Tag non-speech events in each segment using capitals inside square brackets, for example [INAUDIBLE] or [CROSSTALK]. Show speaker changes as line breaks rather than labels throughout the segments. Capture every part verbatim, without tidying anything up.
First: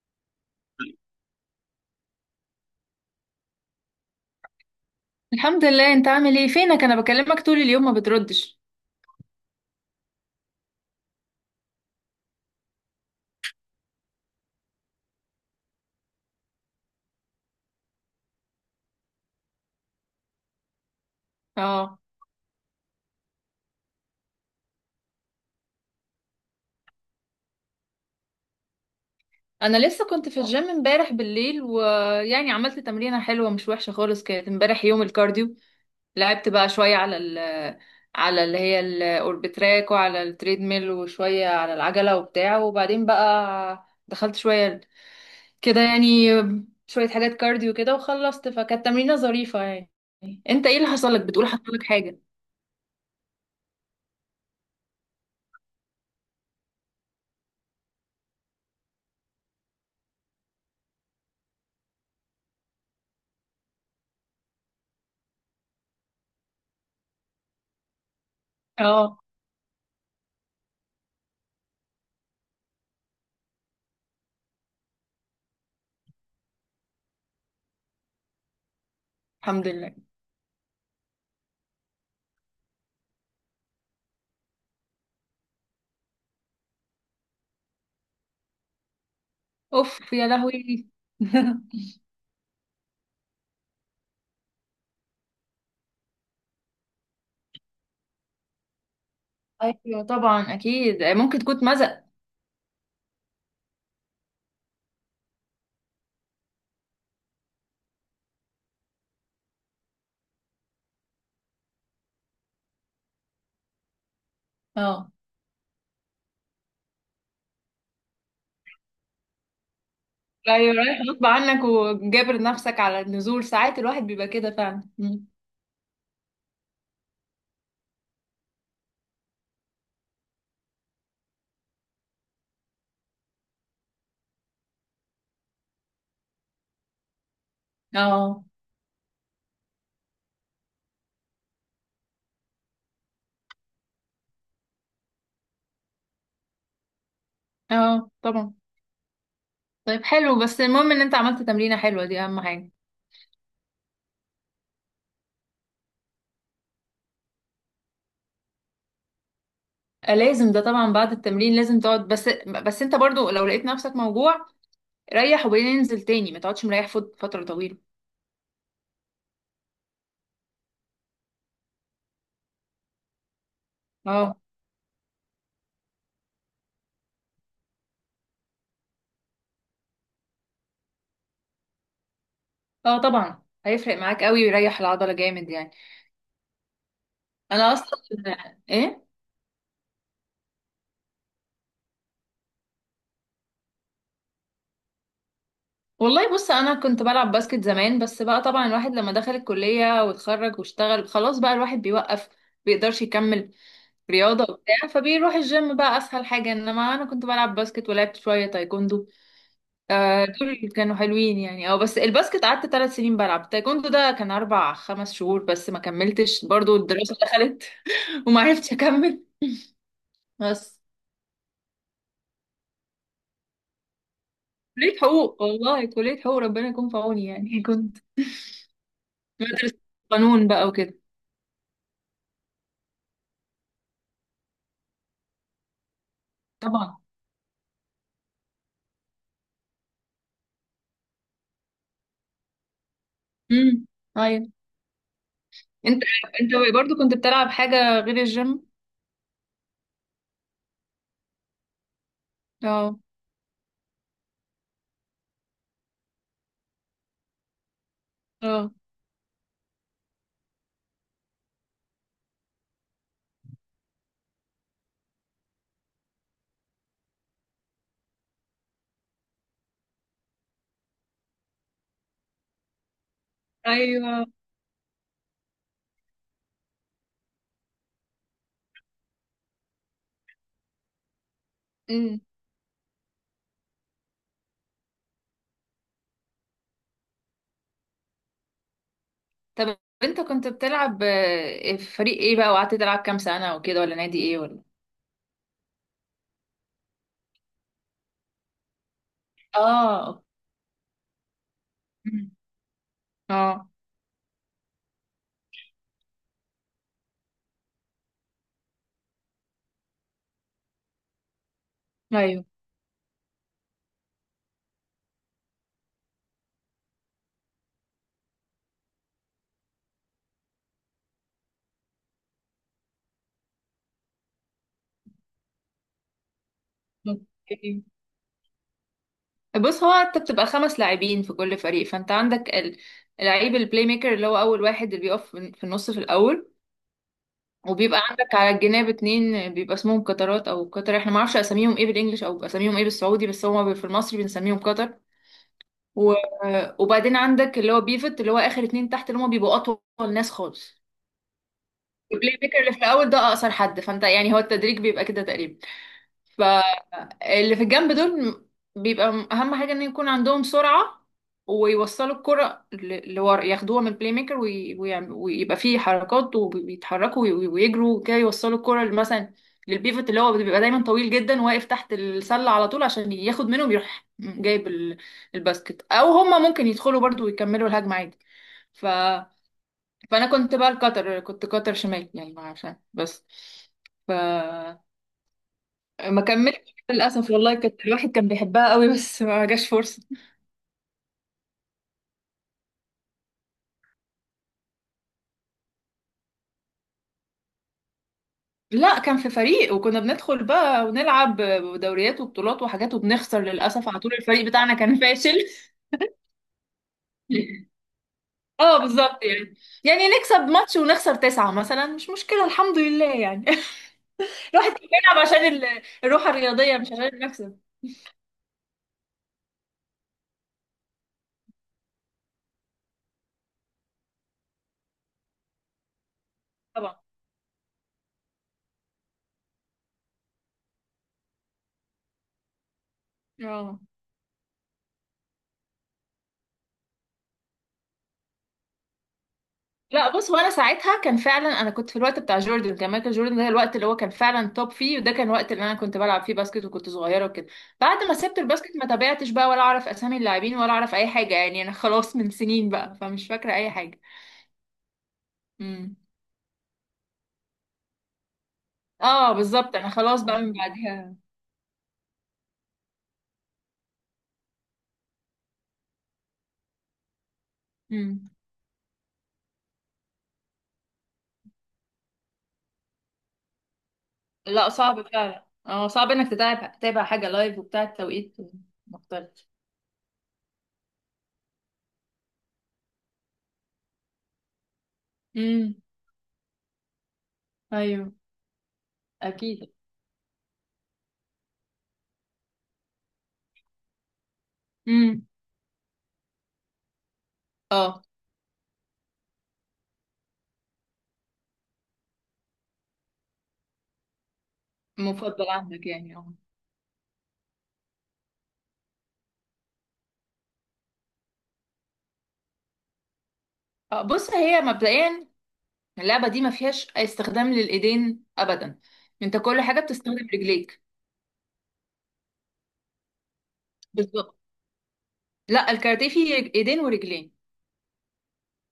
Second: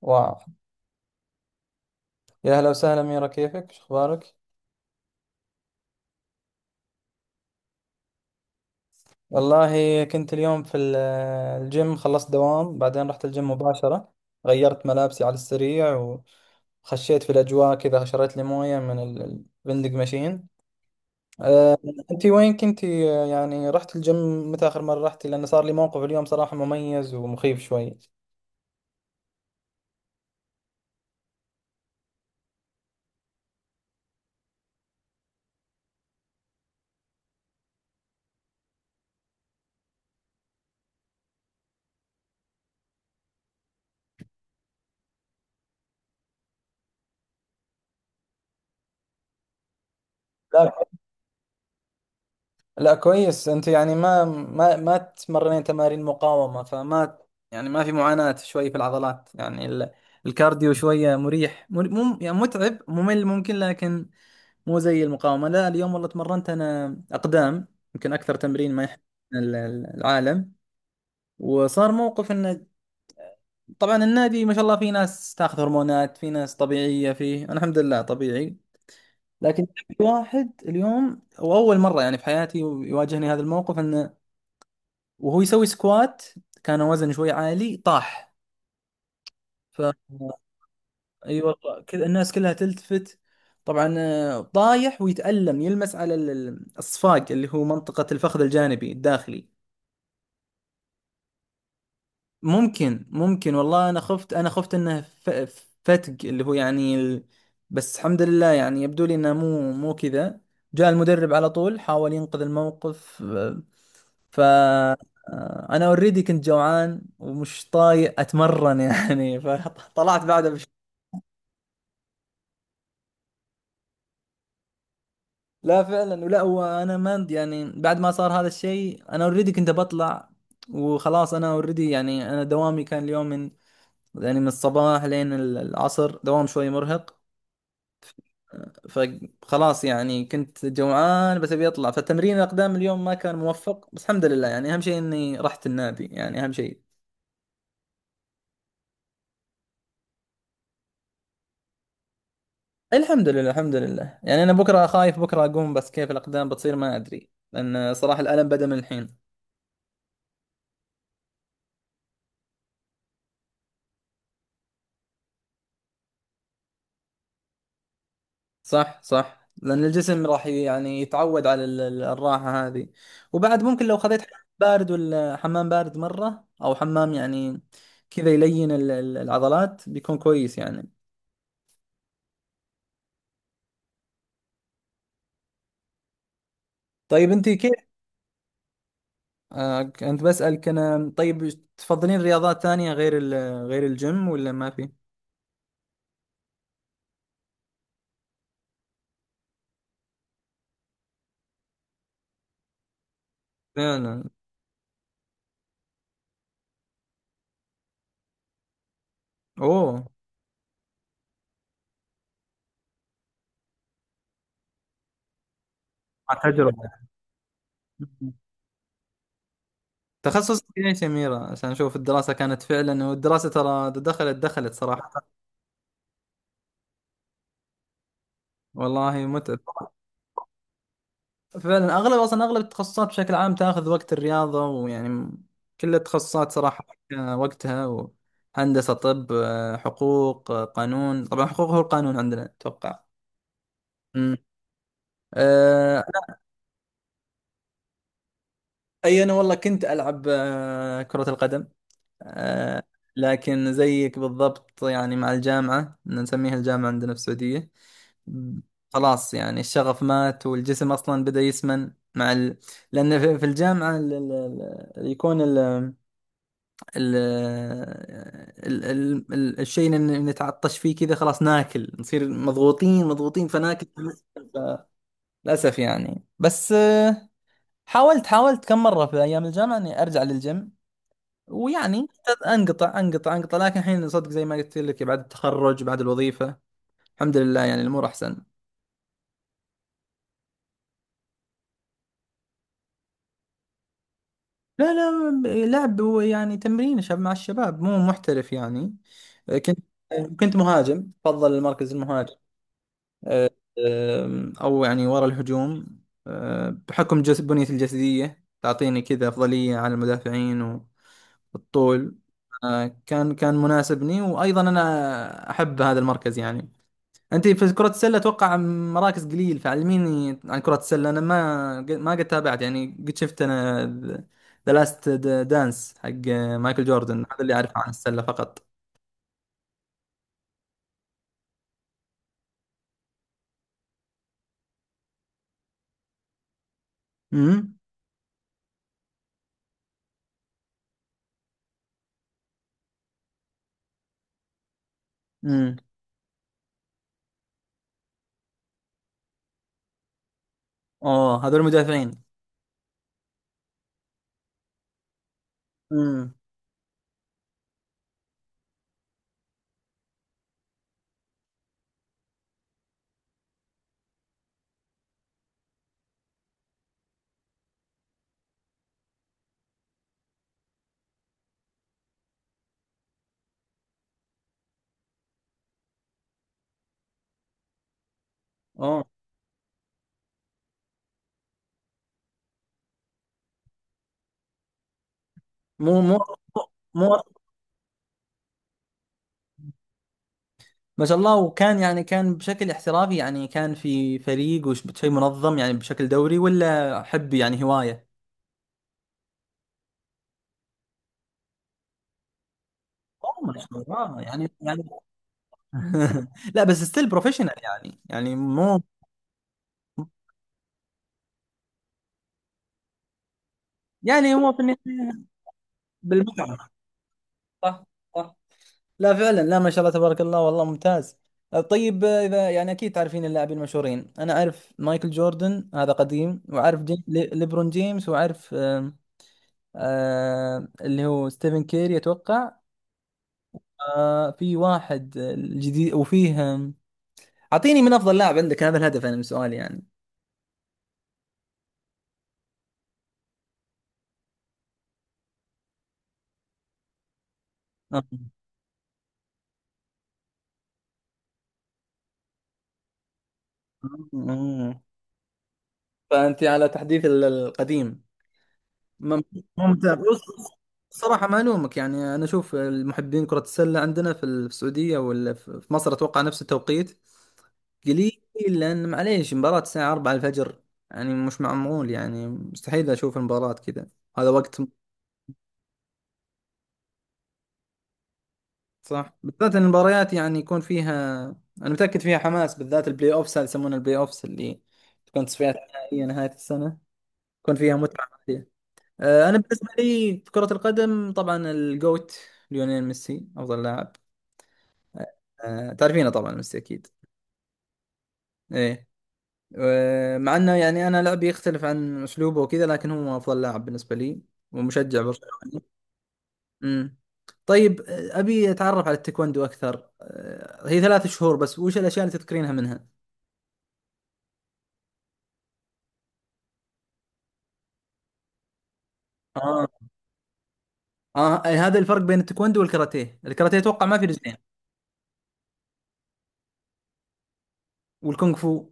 واو، يا هلا وسهلا أميرة، كيفك؟ شو أخبارك؟
الحمد لله، انت عامل ايه؟ فينك؟ انا بكلمك طول اليوم ما بتردش.
والله كنت اليوم في ال- الجيم. خلصت دوام بعدين رحت الجيم مباشرة، غيرت ملابسي على السريع وخشيت في الأجواء كذا. شريت لي موية من ال- الفندق ماشين. أه،
اه.
أنت وين كنتي؟ أه، يعني رحت الجيم، متى آخر مرة رحتي؟ لأن صار لي موقف اليوم صراحة مميز ومخيف شوي.
انا لسه كنت في الجيم امبارح بالليل، ويعني عملت تمرينة حلوة مش وحشة خالص، كانت امبارح يوم الكارديو. لعبت بقى شوية على ال على اللي هي الاوربتراك، وعلى التريدميل، وشوية على العجلة وبتاع، وبعدين بقى دخلت شوية كده يعني، شوية حاجات كارديو كده وخلصت، فكانت تمرينة ظريفة يعني. انت
لا
ايه اللي حصل لك؟ بتقول حصل لك حاجة.
لا كويس. انت يعني ما ما ما تمرنين تمارين مقاومة، فما يعني ما في معاناة شوي في العضلات. يعني ال- الكارديو شوية مريح، مر- مم يعني متعب ممل ممكن، لكن مو زي المقاومة. لا اليوم والله تمرنت انا اقدام، يمكن اكثر تمرين ما يحب
اه.
ال- ال- العالم. وصار موقف انه، طبعا النادي ما شاء الله في ناس تاخذ هرمونات، في ناس طبيعية فيه، انا الحمد لله طبيعي، لكن
الحمد لله.
في واحد اليوم، واول مرة يعني في حياتي يواجهني هذا الموقف، انه وهو يسوي سكوات كان وزنه شوي عالي، طاح. ف
اوف يا لهوي.
اي
[LAUGHS]
والله كذا الناس كلها تلتفت. طبعا آه، طايح ويتألم، يلمس على ال- ال- الصفاق اللي هو منطقة الفخذ الجانبي الداخلي.
ايوه طبعا، اكيد ممكن تكون مزق.
ممكن ممكن والله، انا خفت، انا خفت انه ف- فتق اللي هو يعني ال... بس الحمد لله يعني يبدو لي انه مو مو كذا. جاء المدرب على طول، حاول ينقذ الموقف. آه، ف
اه.
آه، انا اوريدي كنت جوعان ومش طايق اتمرن يعني [LAUGHS] فطلعت بعدها بش...
ايوه، رايح غصب عنك وجابر نفسك على النزول، ساعات الواحد بيبقى كده فعلا. مم.
لا فعلا، ولا هو انا ما يعني، بعد ما صار هذا الشيء انا اوريدي كنت بطلع وخلاص. انا اوريدي يعني انا دوامي كان اليوم من، يعني من الصباح لين ال- العصر، دوام شوي مرهق.
اه.
فخلاص يعني كنت جوعان بس ابي اطلع، فتمرين الاقدام اليوم ما كان موفق، بس الحمد لله يعني اهم شيء اني رحت النادي، يعني اهم شيء.
اه طبعا. طيب حلو، بس المهم ان انت عملت تمرينة حلوة، دي اهم حاجة.
الحمد لله الحمد لله. يعني انا بكره خايف بكره اقوم، بس كيف الاقدام بتصير ما ادري، لان صراحه الالم بدا من الحين.
آه، لازم ده طبعا، بعد التمرين لازم تقعد، بس بس انت برضو لو لقيت نفسك موجوع ريح وبعدين انزل تاني، ما تقعدش مريح فت- فترة طويلة.
صح صح، لان الجسم راح ي- يعني يتعود على ال- ال- الراحه هذه. وبعد ممكن لو خذيت
اه.
حمام بارد، ولا حمام بارد مره او حمام يعني كذا يلين ال- ال- العضلات، بيكون كويس يعني.
اه طبعا، هيفرق معاك قوي ويريح العضلة جامد يعني.
طيب انت
انا
كيف؟
اصلا. ايه.
آه انت، بسألك انا. طيب تفضلين رياضات ثانية غير ال- غير الجيم ولا ما في؟
والله بص، انا كنت بلعب باسكت زمان، بس بقى طبعا الواحد لما دخل الكلية واتخرج واشتغل خلاص بقى الواحد بيوقف، بيقدرش يكمل
لا لا.
رياضة وبتاع، فبيروح الجيم بقى اسهل حاجة. انما انا كنت بلعب باسكت ولعبت شوية تايكوندو.
اوه.
آه، دول اللي كانوا حلوين يعني. اه، بس الباسكت قعدت ثلاث سنين بلعب، تايكوندو ده كان اربع خمس شهور بس، ما كملتش
على
برضو
تجربة.
الدراسة دخلت. [LAUGHS] وما عرفتش اكمل.
تخصصك
بس
ايش يا أميرة؟ عشان أشوف الدراسة كانت فعلا، والدراسة ترى دخلت دخلت
كلية
صراحة.
حقوق، والله كلية حقوق ربنا يكون في عوني يعني. [LAUGHS] كنت
والله متعب.
بدرس قانون بقى وكده.
فعلا أغلب، أصلا أغلب التخصصات بشكل عام تاخذ وقت الرياضة ويعني كل التخصصات صراحة.
طبعا.
آه، وقتها و... هندسة، طب، آه، حقوق، آه، قانون، طبعا حقوق هو القانون عندنا أتوقع.
امم.
أمم.
أيوه. انت
آه،
انت برضو كنت بتلعب حاجة غير الجيم؟
أي أنا والله كنت ألعب آه، كرة القدم، آه،
اه.
لكن زيك بالضبط يعني مع الجامعة، إن نسميها الجامعة عندنا في السعودية. ب-
اه
خلاص يعني الشغف مات والجسم أصلا بدأ يسمن مع ال... لأن في في الجامعة ال... ال... ال- يكون ال... ال... ال... ال... ال... الشيء اللي نتعطش فيه كذا، خلاص ناكل، نصير مضغوطين مضغوطين فناكل،
ايوه.
للأسف يعني. بس آه، حاولت حاولت كم مرة في أيام الجامعة إني أرجع للجيم، ويعني
امم.
انقطع انقطع انقطع، لكن الحين صدق زي ما قلت لك، بعد التخرج بعد الوظيفة الحمد لله يعني الامور احسن.
طب انت كنت بتلعب آه، في فريق ايه بقى؟ وقعدت تلعب كام سنة وكده؟ ولا نادي ايه ولا؟
لا لا لعب، يعني تمرين شباب مع الشباب، مو محترف يعني. كنت
اه.
كنت مهاجم، بفضل المركز
أمم.
المهاجم. أه،
اه.
أم، او يعني ورا الهجوم. أه، بحكم جس بنيتي الجسدية تعطيني كذا افضلية على المدافعين، والطول.
ايوه.
أه، كان كان مناسبني، وايضا انا احب هذا المركز يعني. انت في كرة السلة اتوقع مراكز قليل، فعلميني عن كرة السلة، انا ما ما قد تابعت يعني، قد شفت انا ذا لاست دانس حق مايكل جوردن، هذا اللي اعرفه
اوكي،
عن السلة فقط.
بص هو انت بتبقى خمس لاعبين في كل فريق، فانت عندك ال- لعيب، البلاي ميكر اللي هو اول واحد اللي بيقف في في النص في الاول،
امم.
وبيبقى عندك على الجناب اتنين بيبقى اسمهم قطرات او قطر، احنا ما اعرفش اساميهم ايه بالانجلش او اساميهم ايه بالسعودي، بس هو في المصري بنسميهم قطر.
امم.
و... وبعدين عندك اللي هو بيفت، اللي هو اخر اتنين تحت اللي هم بيبقوا اطول ناس خالص.
اوه، هذول المدافعين.
البلاي ميكر اللي في الاول ده اقصر حد، فانت يعني هو التدريج بيبقى كده تقريبا.
امم.
ف اللي في الجنب دول بيبقى م- اهم حاجه ان يكون عندهم سرعه، ويوصلوا الكره ل- لورا، ياخدوها من البلاي ميكر وي- ويعم- ويبقى فيه حركات وبيتحركوا وي- ويجروا كده يوصلوا الكره ل- مثلا للبيفت، اللي هو بيبقى دايما طويل جدا واقف تحت السله على طول، عشان ياخد منهم يروح جايب ال- الباسكت، او هما ممكن يدخلوا برضو ويكملوا الهجمه عادي. ف...
اوه.
فانا كنت بقى القطر، كنت قطر شمال يعني، ما عشان بس
مو مو
ما كملتش
مو
للاسف. والله كانت الواحد كان بيحبها قوي، بس ما جاش فرصه.
ما شاء الله! وكان يعني كان بشكل احترافي يعني؟ كان في فريق وش شيء منظم يعني بشكل دوري، ولا حب يعني هواية؟
لا، كان في فريق، وكنا بندخل بقى ونلعب دوريات وبطولات وحاجات وبنخسر
اوه ما شاء
للاسف على طول،
الله،
الفريق
يعني
بتاعنا
يعني
كان فاشل.
[LAUGHS] لا بس ستيل بروفيشنال
[LAUGHS]
يعني، يعني
اه
مو،
بالظبط، يعني يعني نكسب ماتش ونخسر تسعة مثلا، مش مشكلة الحمد لله يعني.
يعني
[LAUGHS]
هو في
الواحد كان
النهاية
بيلعب عشان ال- الروح
بالمتعة.
الرياضية مش عشان المكسب.
صح صح. لا فعلا، لا ما شاء الله تبارك الله، والله ممتاز. طيب اذا يعني اكيد تعرفين اللاعبين المشهورين، انا اعرف مايكل جوردن هذا قديم، واعرف
طبعا.
جي... لي- ليبرون جيمس، واعرف آم، آه اللي هو ستيفن كيري اتوقع.
اه.
آه في واحد جديد وفيه آم، اعطيني من افضل لاعب عندك، هذا الهدف انا من سؤالي يعني.
لا، بص هو انا ساعتها كان فعلا، انا كنت في الوقت بتاع جوردن، كان مايكل جوردن ده الوقت اللي هو كان فعلا توب فيه، وده كان الوقت اللي انا كنت بلعب فيه باسكت وكنت صغيره وكده. بعد
آه.
ما سبت الباسكت ما تابعتش بقى، ولا اعرف اسامي اللاعبين ولا اعرف اي حاجه يعني، انا [LAUGHS] خلاص من سنين بقى فمش فاكره اي حاجه.
آه.
امم.
فانت على تحديث ال- القديم. مم-
اه بالظبط، انا
ممتع بص.
خلاص بقى من بعدها.
صراحة ما ألومك يعني، أنا أشوف المحبين كرة السلة عندنا في السعودية ولا في في مصر أتوقع نفس التوقيت قليل،
امم.
لأن معليش مباراة الساعة أربعة الفجر، يعني مش معمول يعني، مستحيل أشوف المباراة كذا، هذا وقت م-
لا، صعب فعلا، اه صعب انك تتابع تتابع حاجه لايف وبتاع، التوقيت
صح.
مختلف.
بالذات إن المباريات يعني يكون فيها، أنا متأكد فيها حماس، بالذات البلاي أوفس، هذا يسمونه البلاي أوفس، اللي تكون تصفيات
امم.
نهائية نهاية السنة، يكون فيها متعة.
ايوه
آه، انا بالنسبه
اكيد.
لي في كره القدم طبعا الجوت، ليونيل ميسي افضل لاعب.
امم.
آه، تعرفينه طبعا، ميسي اكيد.
اه
ايه. و مع انه يعني انا لعبي يختلف عن اسلوبه وكذا، لكن هو افضل لاعب بالنسبه لي، ومشجع
مفضل
برشلوني.
عندك يعني. اه.
امم. طيب آه، ابي اتعرف على التايكوندو اكثر. آه، هي ثلاث شهور بس، وش الاشياء اللي تذكرينها منها؟
آه، بص هي مبدئيا اللعبة دي ما فيهاش استخدام للإيدين أبدا، أنت كل
اه
حاجة بتستخدم رجليك.
اه، أي هذا الفرق بين التايكوندو والكاراتيه، الكاراتيه اتوقع ما في رجلين.
بالظبط. لا، الكاراتيه فيه رج- إيدين ورجلين.
والكونغ فو.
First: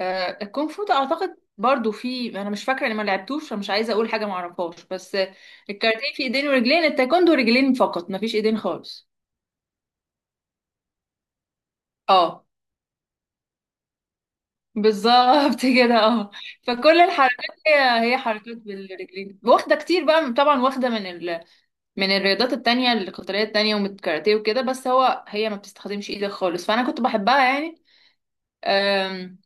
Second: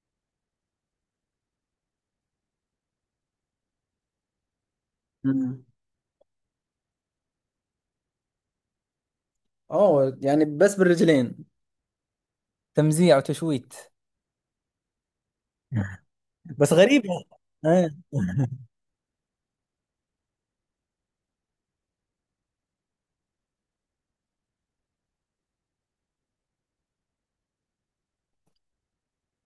آه الكونغ فو ده أعتقد برضو فيه، أنا مش فاكرة إني ما لعبتوش، فمش عايزة أقول حاجة ما أعرفهاش، بس آه،
امم.
الكاراتيه فيه إيدين ورجلين، التايكوندو رجلين فقط، ما فيش إيدين خالص.
اوه، يعني بس بالرجلين
اه
تمزيع وتشويت.
بالظبط، [LAUGHS] كده اه.
بس
فكل
غريب.
الحركات
آه.
هي هي حركات بالرجلين، واخدة كتير بقى طبعا، واخدة من من الرياضات التانية، القتالية التانية والكاراتيه وكده، بس هو هي ما بتستخدمش ايدك خالص، فأنا كنت بحبها يعني. أم،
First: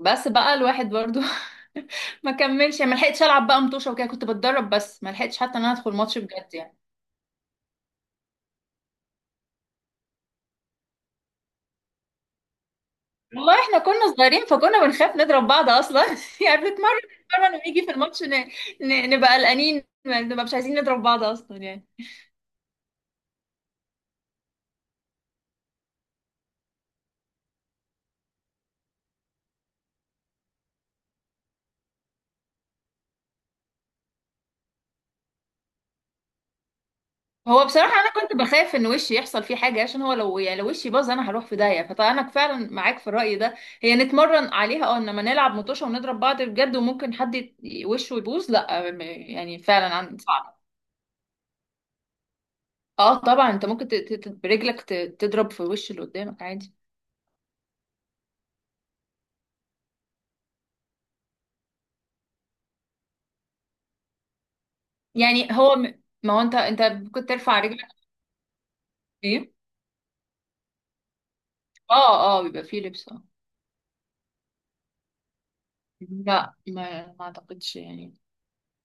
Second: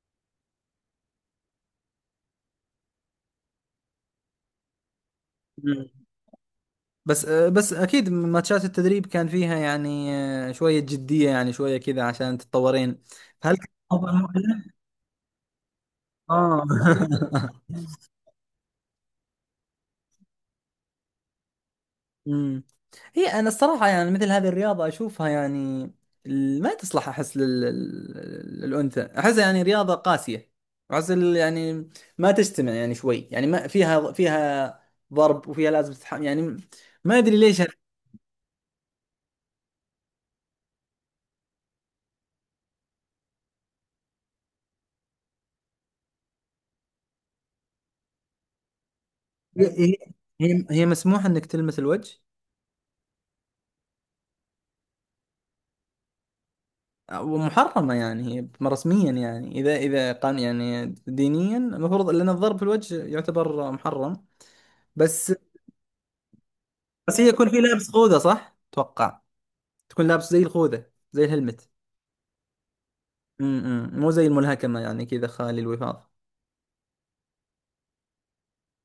بس بقى الواحد برضو [LAUGHS] ما كملش يعني، ما لحقتش ألعب بقى مطوشة وكده، كنت بتدرب بس ما لحقتش حتى إن أنا أدخل
مم.
ماتش بجد يعني.
بس آه، بس اكيد ماتشات التدريب كان فيها يعني آه، شويه جديه، يعني شويه كذا عشان تتطورين.
والله
فهل كان
احنا
أفضل
كنا صغيرين
مؤهلة؟
فكنا بنخاف نضرب بعض اصلا. [LAUGHS] يعني
اه
بنتمرن بنتمرن
[LAUGHS]
ونيجي في الماتش ن... ن... نبقى قلقانين، ما- نبقى مش عايزين نضرب بعض اصلا يعني.
مم. هي انا الصراحه يعني مثل هذه الرياضه اشوفها يعني ال- ما تصلح، احس لل... لل- للانثى، احسها يعني رياضه قاسيه، احس ال- يعني ما تجتمع يعني شوي، يعني ما فيها فيها ضرب، وفيها لازم تتحمل يعني، ما ادري ليش.
هو بصراحة أنا كنت بخاف إن وشي يحصل فيه حاجة، عشان هو لو يعني لو وشي باظ أنا هروح في داهية، فأنا فعلا معاك في الرأي ده. هي نتمرن عليها أه، إنما نلعب مطوشة ونضرب بعض بجد وممكن حد يت- وشه يبوظ، لأ م- يعني
هي
فعلا
هي
عن- صعب.
هي هي مسموح انك تلمس الوجه؟
أه طبعا أنت ممكن ت- ت- برجلك ت- تضرب في وش اللي قدامك عادي.
ومحرمه يعني هي رسميا، يعني اذا اذا قان يعني دينيا المفروض، لان الضرب في الوجه يعتبر محرم. بس،
يعني هو م- ما هو أنت أنت
بس
ممكن
هي يكون في
ترفع رجلك.
لابس خوذه صح؟ اتوقع
إيه.
تكون لابس زي الخوذه زي الهلمت.
أه، أه بيبقى فيه لبس أه.
امم، مو زي الملهكمه يعني كذا خالي الوفاض.
لا ما ما أعتقدش يعني.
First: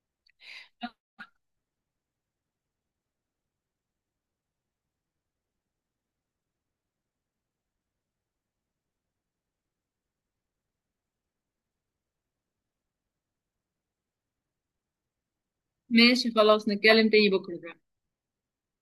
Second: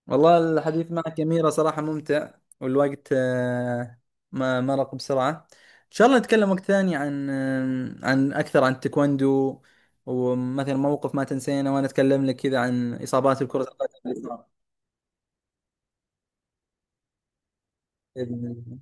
والله الحديث معك يا أميرة صراحة ممتع، والوقت آه، ما مرق بسرعة. إن شاء الله نتكلم وقت ثاني عن آم، عن أكثر عن التايكوندو، ومثلا موقف ما تنسينا، وأنا أتكلم لك كذا عن إصابات الكرة القدم اللي صارت.
ماشي خلاص، نتكلم تاني بكرة.
بإذن الله.